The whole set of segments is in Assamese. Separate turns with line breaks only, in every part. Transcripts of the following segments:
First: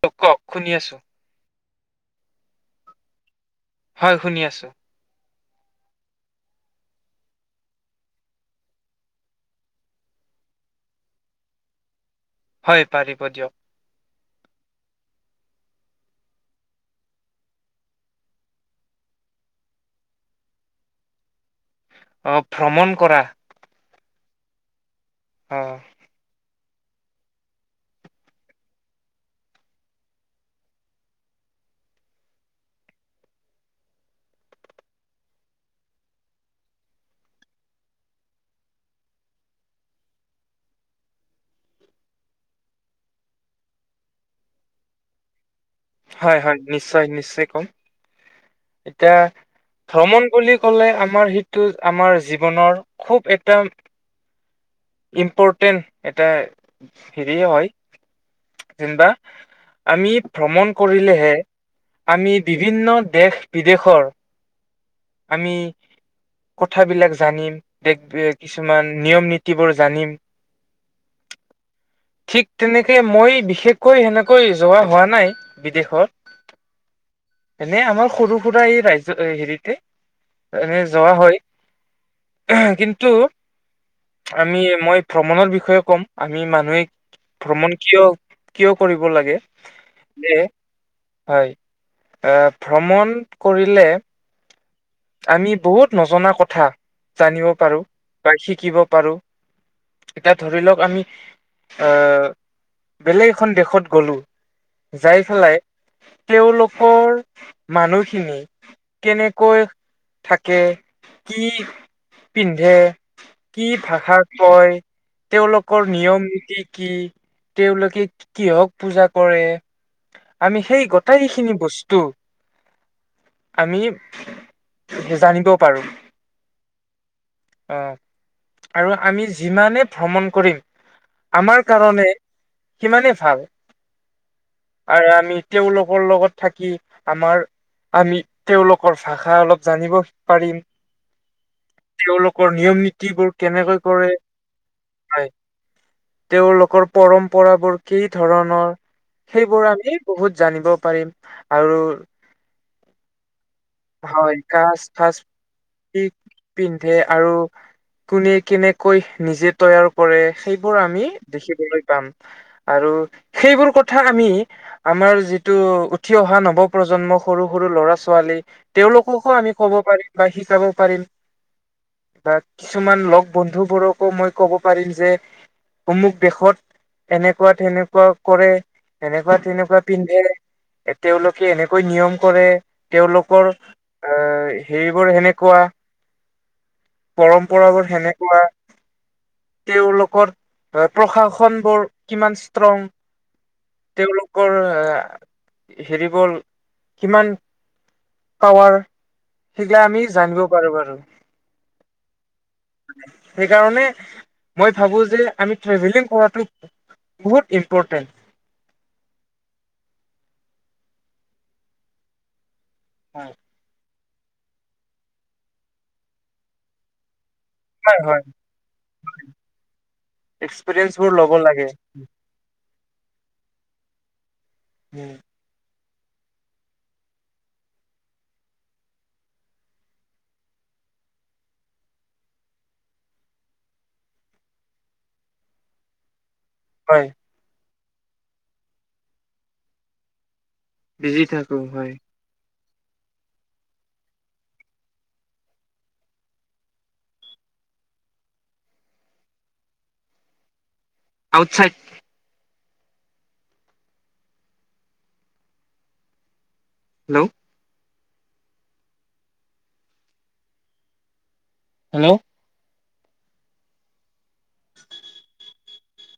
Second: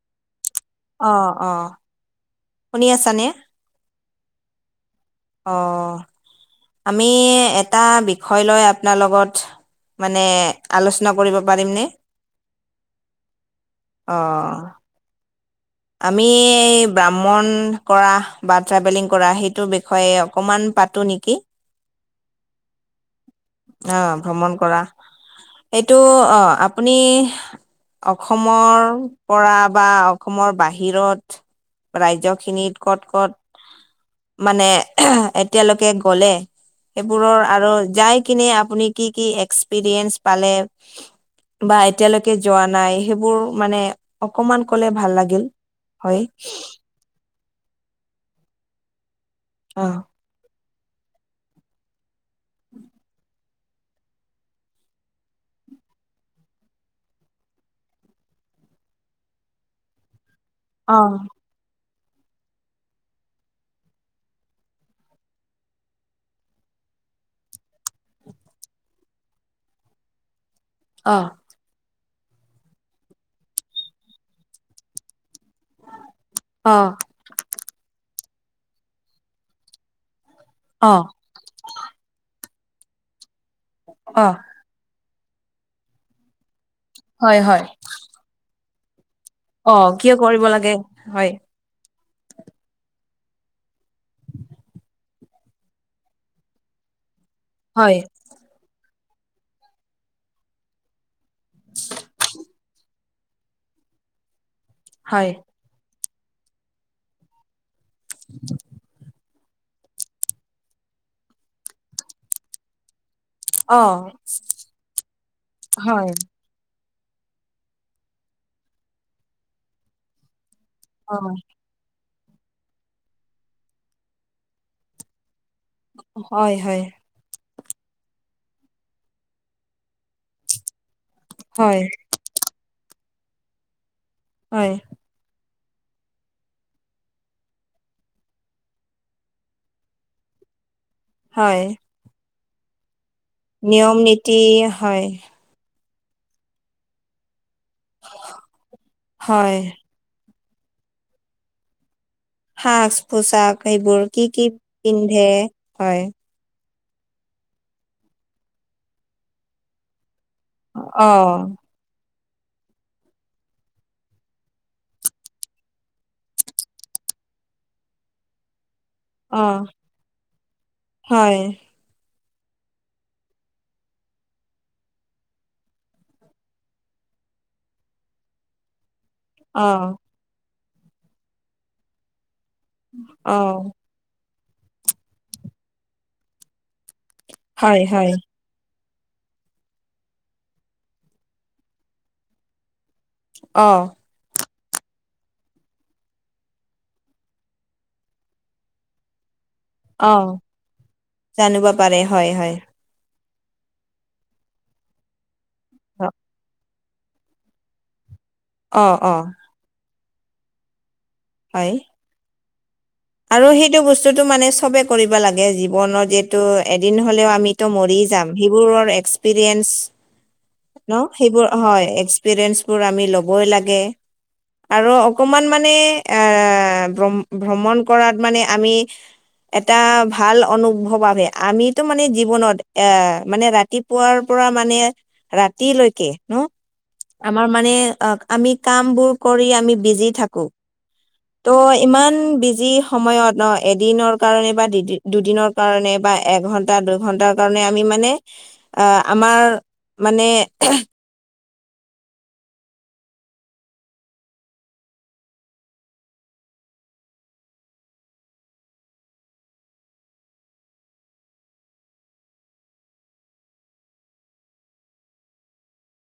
কওক কওক, শুনি আছোঁ।
অহ অহ, শুনি আছানে?
হয়, শুনি আছোঁ।
অহ, আমি এটা বিষয় লৈ আপোনাৰ লগত মানে আলোচনা কৰিব পাৰিম নে?
হয়, পাৰিব দিয়ক।
অহ আমি ব্ৰাহ্মণ কৰা বা ট্ৰেভেলিং কৰা সেইটোৰ বিষয়ে অকণমান টো নেকি?
অহ ভ্ৰমণ কৰা।
অ ভ্ৰমণ কৰা,
অ
এইটো অহ আপুনি অসমৰ পৰা বা অসমৰ বাহিৰত ৰাজ্য খিনিত কত কত মানে এতিয়ালৈকে গলে সেইবোৰৰ আৰু যাই কিনে আপুনি কি কি এক্সপিৰিয়েঞ্চ পালে বা এতিয়ালৈকে যোৱা নাই, সেইবোৰ মানে অকমান কলে ভাল লাগিল।
হয় হয় নিশ্চয় নিশ্চয় কম, এতিয়া
অ
ভ্ৰমণ বুলি কলে আমাৰ সেইটো আমাৰ জীৱনৰ খুব এটা ইম্পৰ্টেণ্ট এটা হেৰি হয়। যেনিবা আমি ভ্ৰমণ
অ
কৰিলেহে আমি বিভিন্ন দেশ বিদেশৰ আমি কথাবিলাক জানিম। কিছুমান নিয়ম নীতিবোৰ জানিম।
অহ
ঠিক তেনেকে মই বিশেষকৈ সেনেকৈ যোৱা হোৱা নাই। বিদেশত
অ
এনে আমাৰ সৰু সুৰা এই ৰাজ্য হেৰিতে এনে
অ
যোৱা হয়। কিন্তু
অ
আমি মই ভ্ৰমণৰ বিষয়ে কম, আমি মানুহে
হয় হয়
ভ্ৰমণ কিয় কিয় কৰিব লাগে।
অ কিয় কৰিব লাগে, হয়।
এ ভ্ৰমণ কৰিলে। আমি বহুত নজনা কথা জানিব পাৰো।
হয়
বা শিকিব পাৰো এতিয়া ধৰি লওক আমি আহ। বেলেগ এখন দেশত গলোঁ, যাই
হয়
পেলাই। তেওঁলোকৰ মানুহখিনি কেনে কৈ থাকে, কি পিন্ধে কি
অ
ভাষা কয়, তেওঁলোকৰ
হয়
নিয়ম নীতি কি? তেওঁলোকে কিহক পূজা কৰে আমি সেই
অ
গোটেই খিনি বস্ত- টো আমি ভেজানিব পাৰো।
হয় হয়।
অ আৰু আমি যিমানে ভ্ৰমণ কৰিম। আমাৰ
হয়
কাৰণে সিমানেই ভাল।
হয়।
আৰু আমি তেওঁলোকৰ লগত থাকি আমাৰ আমি তেওঁলোকৰ ভাষা অলপ জানিব পাৰিম।
হয়।
তেওঁলোকৰ নিয়ম নীতিবোৰ কেনেকৈ
নিয়ম
কৰে,
নীতি
হয়। তেওঁলোকৰ পৰম্পৰাবোৰ কি ধৰণৰ
হয়
সেইবোৰ আমি বহুত জানিব পাৰিম আৰু
সাচ পোচাক সেইবোৰ কি
হয়
কি
কাচ ফাচ
পিন্ধে
কি
হয়।
পিন্ধে আৰু কোনে কেনেকৈ নিজে তৈয়াৰ পৰে সেইবোৰ আমি
অ
দেখিবলৈ পাম আৰু সেইবোৰ কথা আমি আমাৰ যিটো উঠি অহা নৱ প্ৰজন্ম সৰু সৰু ল'ৰা ছোৱালী তেওঁলোককো
অ
আমি ক'ব পাৰিম বা শিকাব পাৰিম।
হয়
বা কিছুমান লগ বন্ধু বোৰকো মই ক'ব পাৰিম যে অমুক দেশত এনেকোৱা তেনেকোৱা কৰে। এনেকোৱা
অ
তেনেকোৱা পিন্ধে তেওঁলোকে এনেকৈ নিয়ম কৰে।
অ
তেওঁলোকৰ আ সেইবোৰ সেনেকোৱা
হয়
পৰম্পৰাবোৰ
হয়
সেনেকোৱা তেওঁলোকৰ প্ৰশাসন বোৰ কিমান ষ্ট্ৰং।
অ।
তেওঁলোকৰ হেৰি বোৰ কিমান পাৱাৰ সেইগিলা আমি
অ
জানিব পাৰো বাৰু।
জানিব পাৰে হয় হয়।
সেইকাৰণে মই ভাবো যে আমি ট্ৰেভেলিং কৰাটো বহুত ইম্পৰ্টেণ্ট।
অ অ। হয়।
হয়।
আৰু সেইটো বস্তুটো মানে সবে কৰিব লাগে জীৱনৰ যিহেতু এদিন হ'লেও আমি ত মৰি
হয়
যাম সেইবোৰৰ এক্সপেৰিয়েঞ্চ
এক্সপিৰিয়েঞ্চ
ন
বোৰ ল'ব
সেইবোৰ
লাগে
হয় এক্স- পেৰেঞ্চবোৰ আমি ল'বই লাগে আৰু অকণমান মানে এ ভ্ৰম ভ্ৰমণ কৰাত মানে আমি এটা ভাল অনুভৱ বাবে আমিতো মানে জীৱনত এ মানে ৰাতি পোৱাৰ পৰা মানে ৰাতিলৈকে ন
হয়।
আমাৰ মানে আক আমি কাম বোৰ কৰি আমি বিজি থাকো।
বিজি
ত
থাকো হয়
ইমান বিজি সময়ত অ এদিনৰ কাৰণে বা দু দুদিনৰ কাৰণে বা এঘন্টা দুইঘন্টা কাৰণে আমি মানে আমাৰ মানে
outside hello hello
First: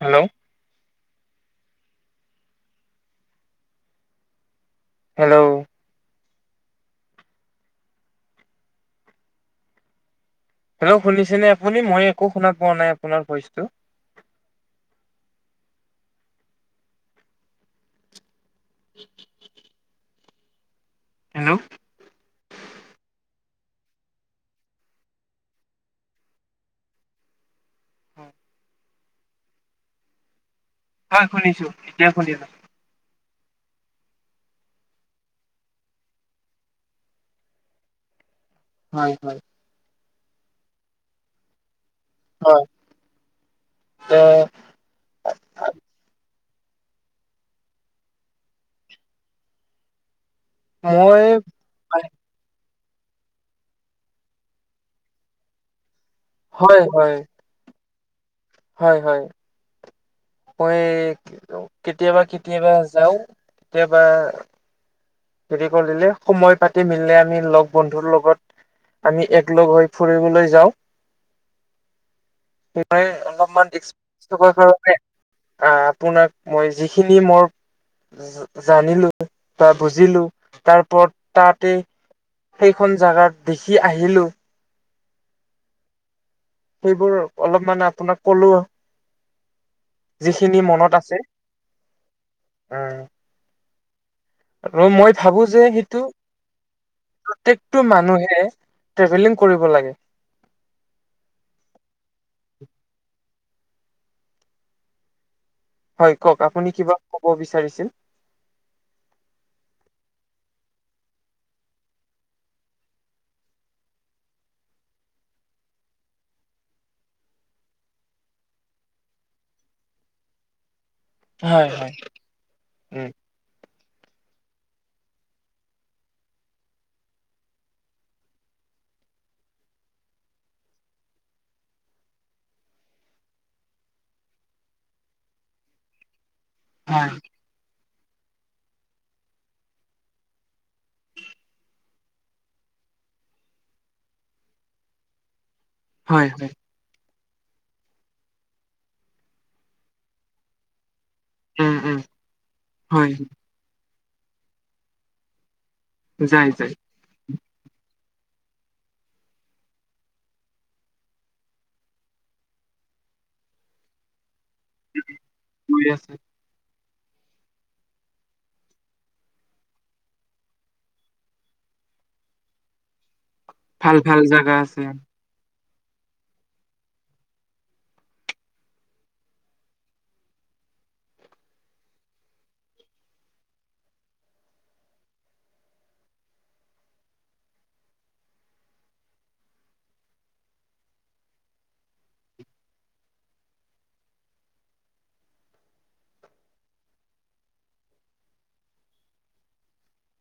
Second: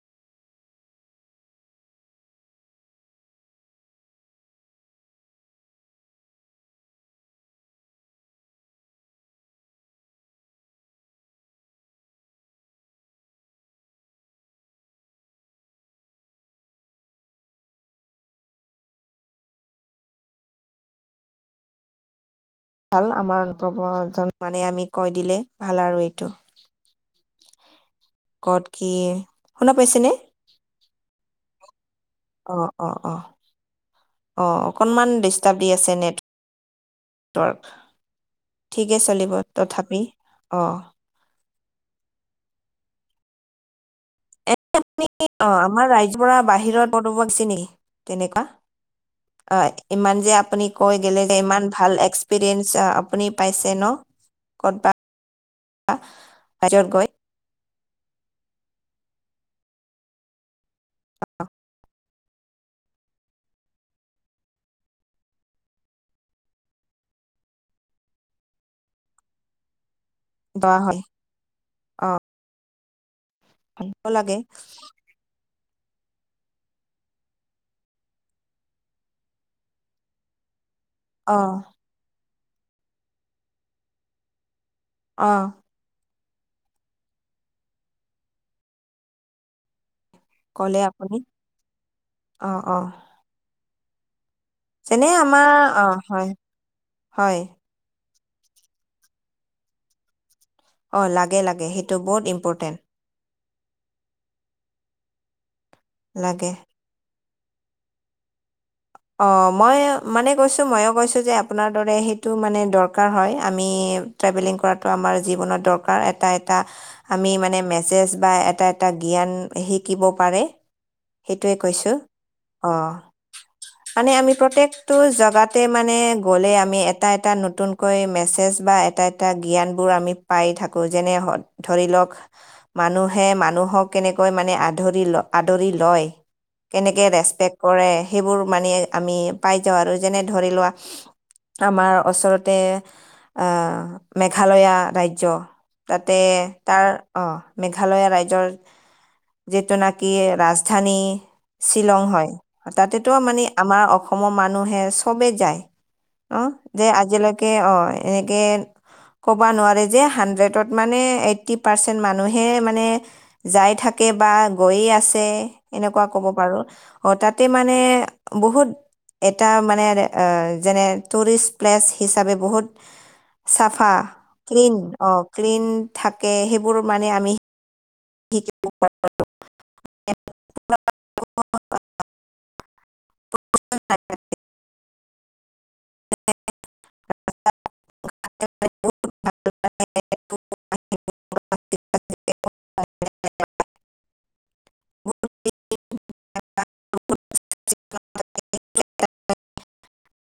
hello hello hello শুনিছে নে আপুনি মই একো শুনা পোৱা নাই আপোনাৰ ভইচটো? [unintelligible] হেল্ল
ভাল আমাৰ নতুন প্ৰজন্ম মানে আমি কৈ দিলে ভাল আৰু এইটো
হয়
কত কি শুনা পাইছেনে
হয় শুনিছো এতিয়া শুনিছো
অ অ অ অ অকণমান ডিষ্টাৰ্ব দি আছে নেট ঠিকে
হয়
চলিব
হয়
তথাপি অ
অ তে
এ অ আমাৰ ৰাইজবোৰৰ বাহিৰত বহিব দিছে নি তেনেকোৱা অ ইমান যে আপুনি কৈ গেলে
মই
ইমান ভাল এক্সপিৰিয়েঞ্চ আপুনি পাইছে ন কত বা
হয় হয় হয় হয় মই কেতিয়াবা কেতিয়াবা যাওঁ কেতিয়াবা হেৰি কৰিলে সময় পাতি মিলিলে আমি লগ বন্ধুৰ লগত আমি এক লগ হৈ ফুৰিবলৈ যাওঁ
ডৰা হল অ।
মই অলপমান
ভাল লাগে
আ আপোনাক মই যিখিনি মই জা জানিলো। বা বুজিলো তাৰপৰত
অ
তাতে সেইখন জাগাত দেখি আহিলো।
অ।
সেইবোৰ অলপ মানে আপোনাক ক'লো যিখিনি
ক'লে
মনত আছে
আপুনি অ অ
উম আৰু
যেনে
মই ভাবো
আমাৰ
যে
অ
সেইটো
হয় হয়
প্ৰত্যক টো মানুহে ট্ৰেভেলিং কৰিব লাগে
অ লাগে লাগে সেইটো বহুত ইম্পৰ্টেণ্ট
হয় কওক
লাগে
আপুনি কিবা ক'ব বিচাৰিছিল
অ মই মানে কৈছো ময়ো কৈছো যে আপোনাৰ দৰে সেইটো মানে দৰকাৰ হয় আমি ট্ৰেভেলিং কৰাটো আমাৰ জীৱনত দৰকাৰ এটা এটা আমি মানে মেছেজ বা এটা এটা জ্ঞান শিকিব পাৰে সেইটোৱে
হয় হয়
কৈছো অ। মানে আমি প্ৰত্যয়েকটো জগাতে মানে গ'লে আমি এটা এটা নতুন কৈ মেছেজ বা এটা এটা জ্ঞান বোৰ আমি পাই থাকো যেনে ধৰি লওক মানুহে মানুহক কেনেকৈ মানে আধৰি ল আদৰি লয়। কেনেকে
হয়
ৰেচপেক্ট কৰে সেইবোৰ মানে আমি পাই যাওঁ আৰু যেনে ধৰি লোৱা। আমাৰ ওচৰতে আ মেঘালয়া ৰাজ্য তাতে।
হয় হয়
তাৰ অঁ মেঘালয়া ৰাইজৰ যিটো নাকি ৰাজধানী
উম উম
শ্বিলং হয় তাতেতো
হয়
মানে আমাৰ অসমৰ মানুহে চবে যায় অ
যায় যায়
যে আজিলৈক কে অ এনেকে ক'ব নোৱাৰে যে হাণ্ড্ৰেডত মানে এইট্ৰি পাৰ্চেণ্ট মানুহে মানে যাই থাকে বা গৈয়ে আছে
গৈ
এনেকুৱা
আছে
কব পাৰো। হঠাতে মানে বহুত। এটা মানে যেনে টুৰিষ্ট প্লেচ হিচাপে বহুত। চাফা
ভাল ভাল জাগা
ক্লিন
আছে
অ ক্লিন থাকে সেইবোৰ মানে আমি। [unintelligible] [unintelligible] [unintelligible] [unintelligible] [unintelligible]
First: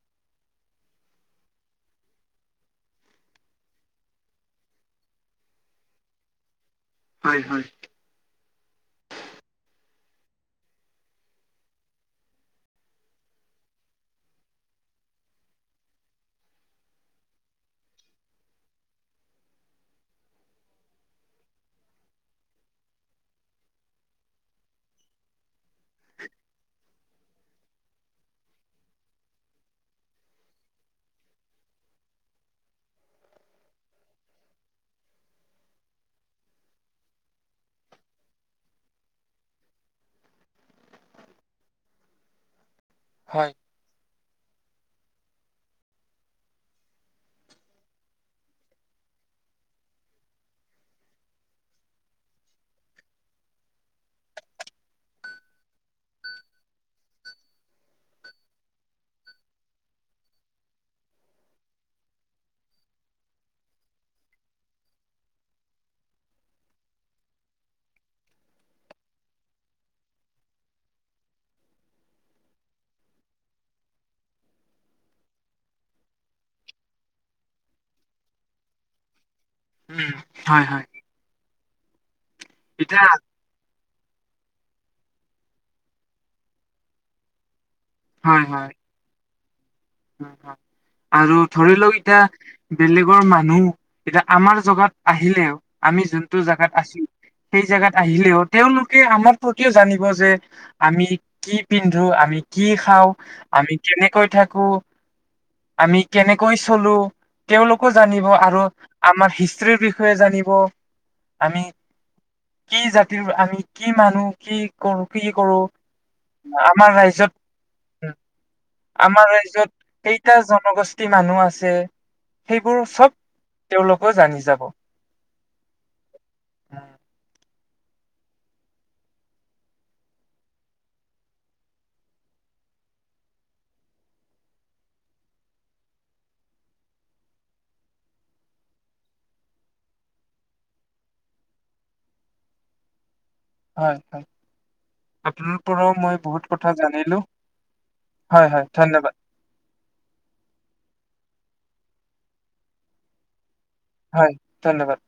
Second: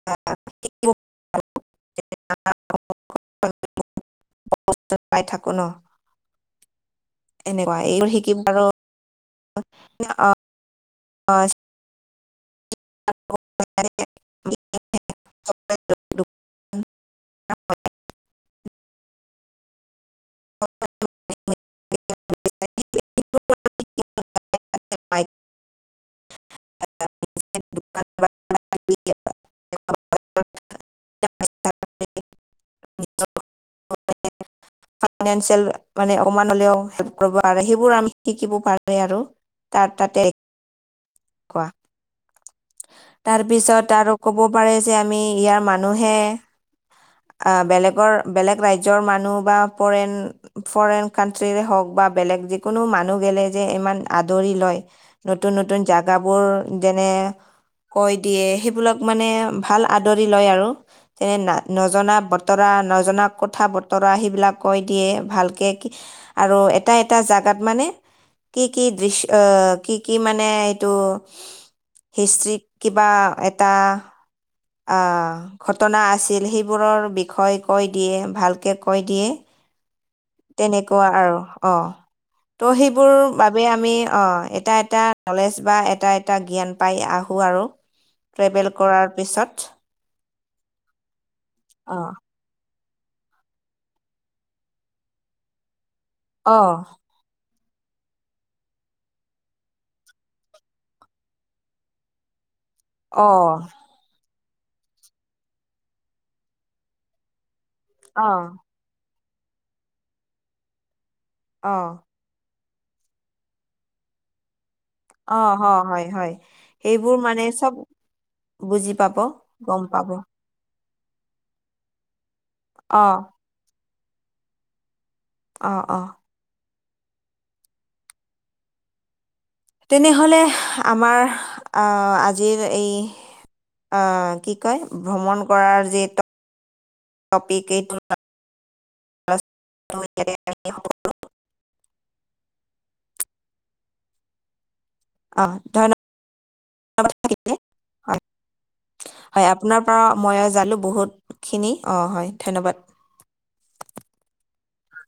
[unintelligible] ব্ৰক্ষ্মপুত্ৰত [unintelligible] পাই থাকো ন।
হয় হয়
এনেকুৱা এইবোৰ শিকিম আৰু অ অ। [unintelligible] [unintelligible] [unintelligible] টেপাইক [unintelligible] [unintelligible] [unintelligible] ফাইনিয়েনচেল মানে অকমান হ'লেও হেল্প কৰিব কাৰণে সেইবোৰ আমি শিকিব পাৰে আৰু। ত তাতে কোৱা
হয়
তাৰপিছত আৰু। ক'ব পাৰে যে আমি ইয়াৰ মানুহে। বেলেগৰ বেলেগ ৰাজ্যৰ মানুহ বা পৰেন। ফৰেইন কানট্ৰিৰে হওক বা বেলেগ যিকোনো মানুহ গেলে যে ইমান আদৰি লয়। নতুন নতুন জেগাবোৰ যেনে। কয় দিয়ে সেইবিলাক মানে ভাল আদৰি লয় আৰু। যেনে না নজনা বতৰা, নজনা কথা বতৰা সেইবিলাক কৈ দিয়ে ভালকে। আৰু এটা এটা জাগাত মানে কি কি দৃশ্য কি কি মানে টো হিষ্ট্ৰিক কিবা এটা আ ঘটনা আছিল সেইবোৰৰ বিষয়ে কৈ দিয়ে ভালকে কৈ দিয়ে।
উম হয় হয়
তেনেকুৱা আৰু অ ত'
এতিয়া
সেইবোৰ বাবে আমি অ এটা এটা নলেজ বা এটা এটা জ্ঞান পাই আহো আৰু।
হয়
ট্ৰেবেল
হয়
কৰাৰ পিছত।
আৰু ধৰি লওক
অঁ
এতিয়া। বেলেগৰ মানুহ এতিয়া আমাৰ জেগাত আহিলেও আমি যোনটো
অঁ
জেগাত আছোঁ। সেই জেগাত আহিলেও তেওঁলোকে আমাৰ প্ৰতিও জানিব যে। আমি কি পিন্ধো আমি কি খাওঁ
অঁ
আমি কেনেকৈ থাকো। আমি কেনেকৈ চলো তেওঁলোকো জানিব
অঁ
আৰু। আমাৰ হিষ্টৰিৰ বিষয়ে জানিব আমি।
অঁ
কি জাতিৰ আমি কি মানুহ কি কৰো কি
অ
কৰো
অ হয় হয়
আমাৰ
সেইবোৰ
ৰাজ্যত
মানে চব বুজি পাব
আমাৰ ৰাজ্যত
গম পাব
কেইটা জনগোষ্ঠী মানুহ আছে সেইবোৰ চব
অঁ
তেওঁলোকো জানি যাব
অহ অহ
উম
তেনেহ'লে আমাৰ আজিৰ এই অ কি কয় ভ্ৰমণ কৰাৰ যি টপিক এইটো টো ইয়াতে [unintelligible]
হয় হয়
অ
আপোনাৰ পৰাও
ধন্যবাদ
মই বহুত কথা জানিলো
থাকিলে
হয় হয় ধন্যবাদ
হয় আপোনাৰ পৰা মইয়ো জানিলো বহুতখিনি অহ হয় ধন্যবাদ
হয় ধন্যবাদ।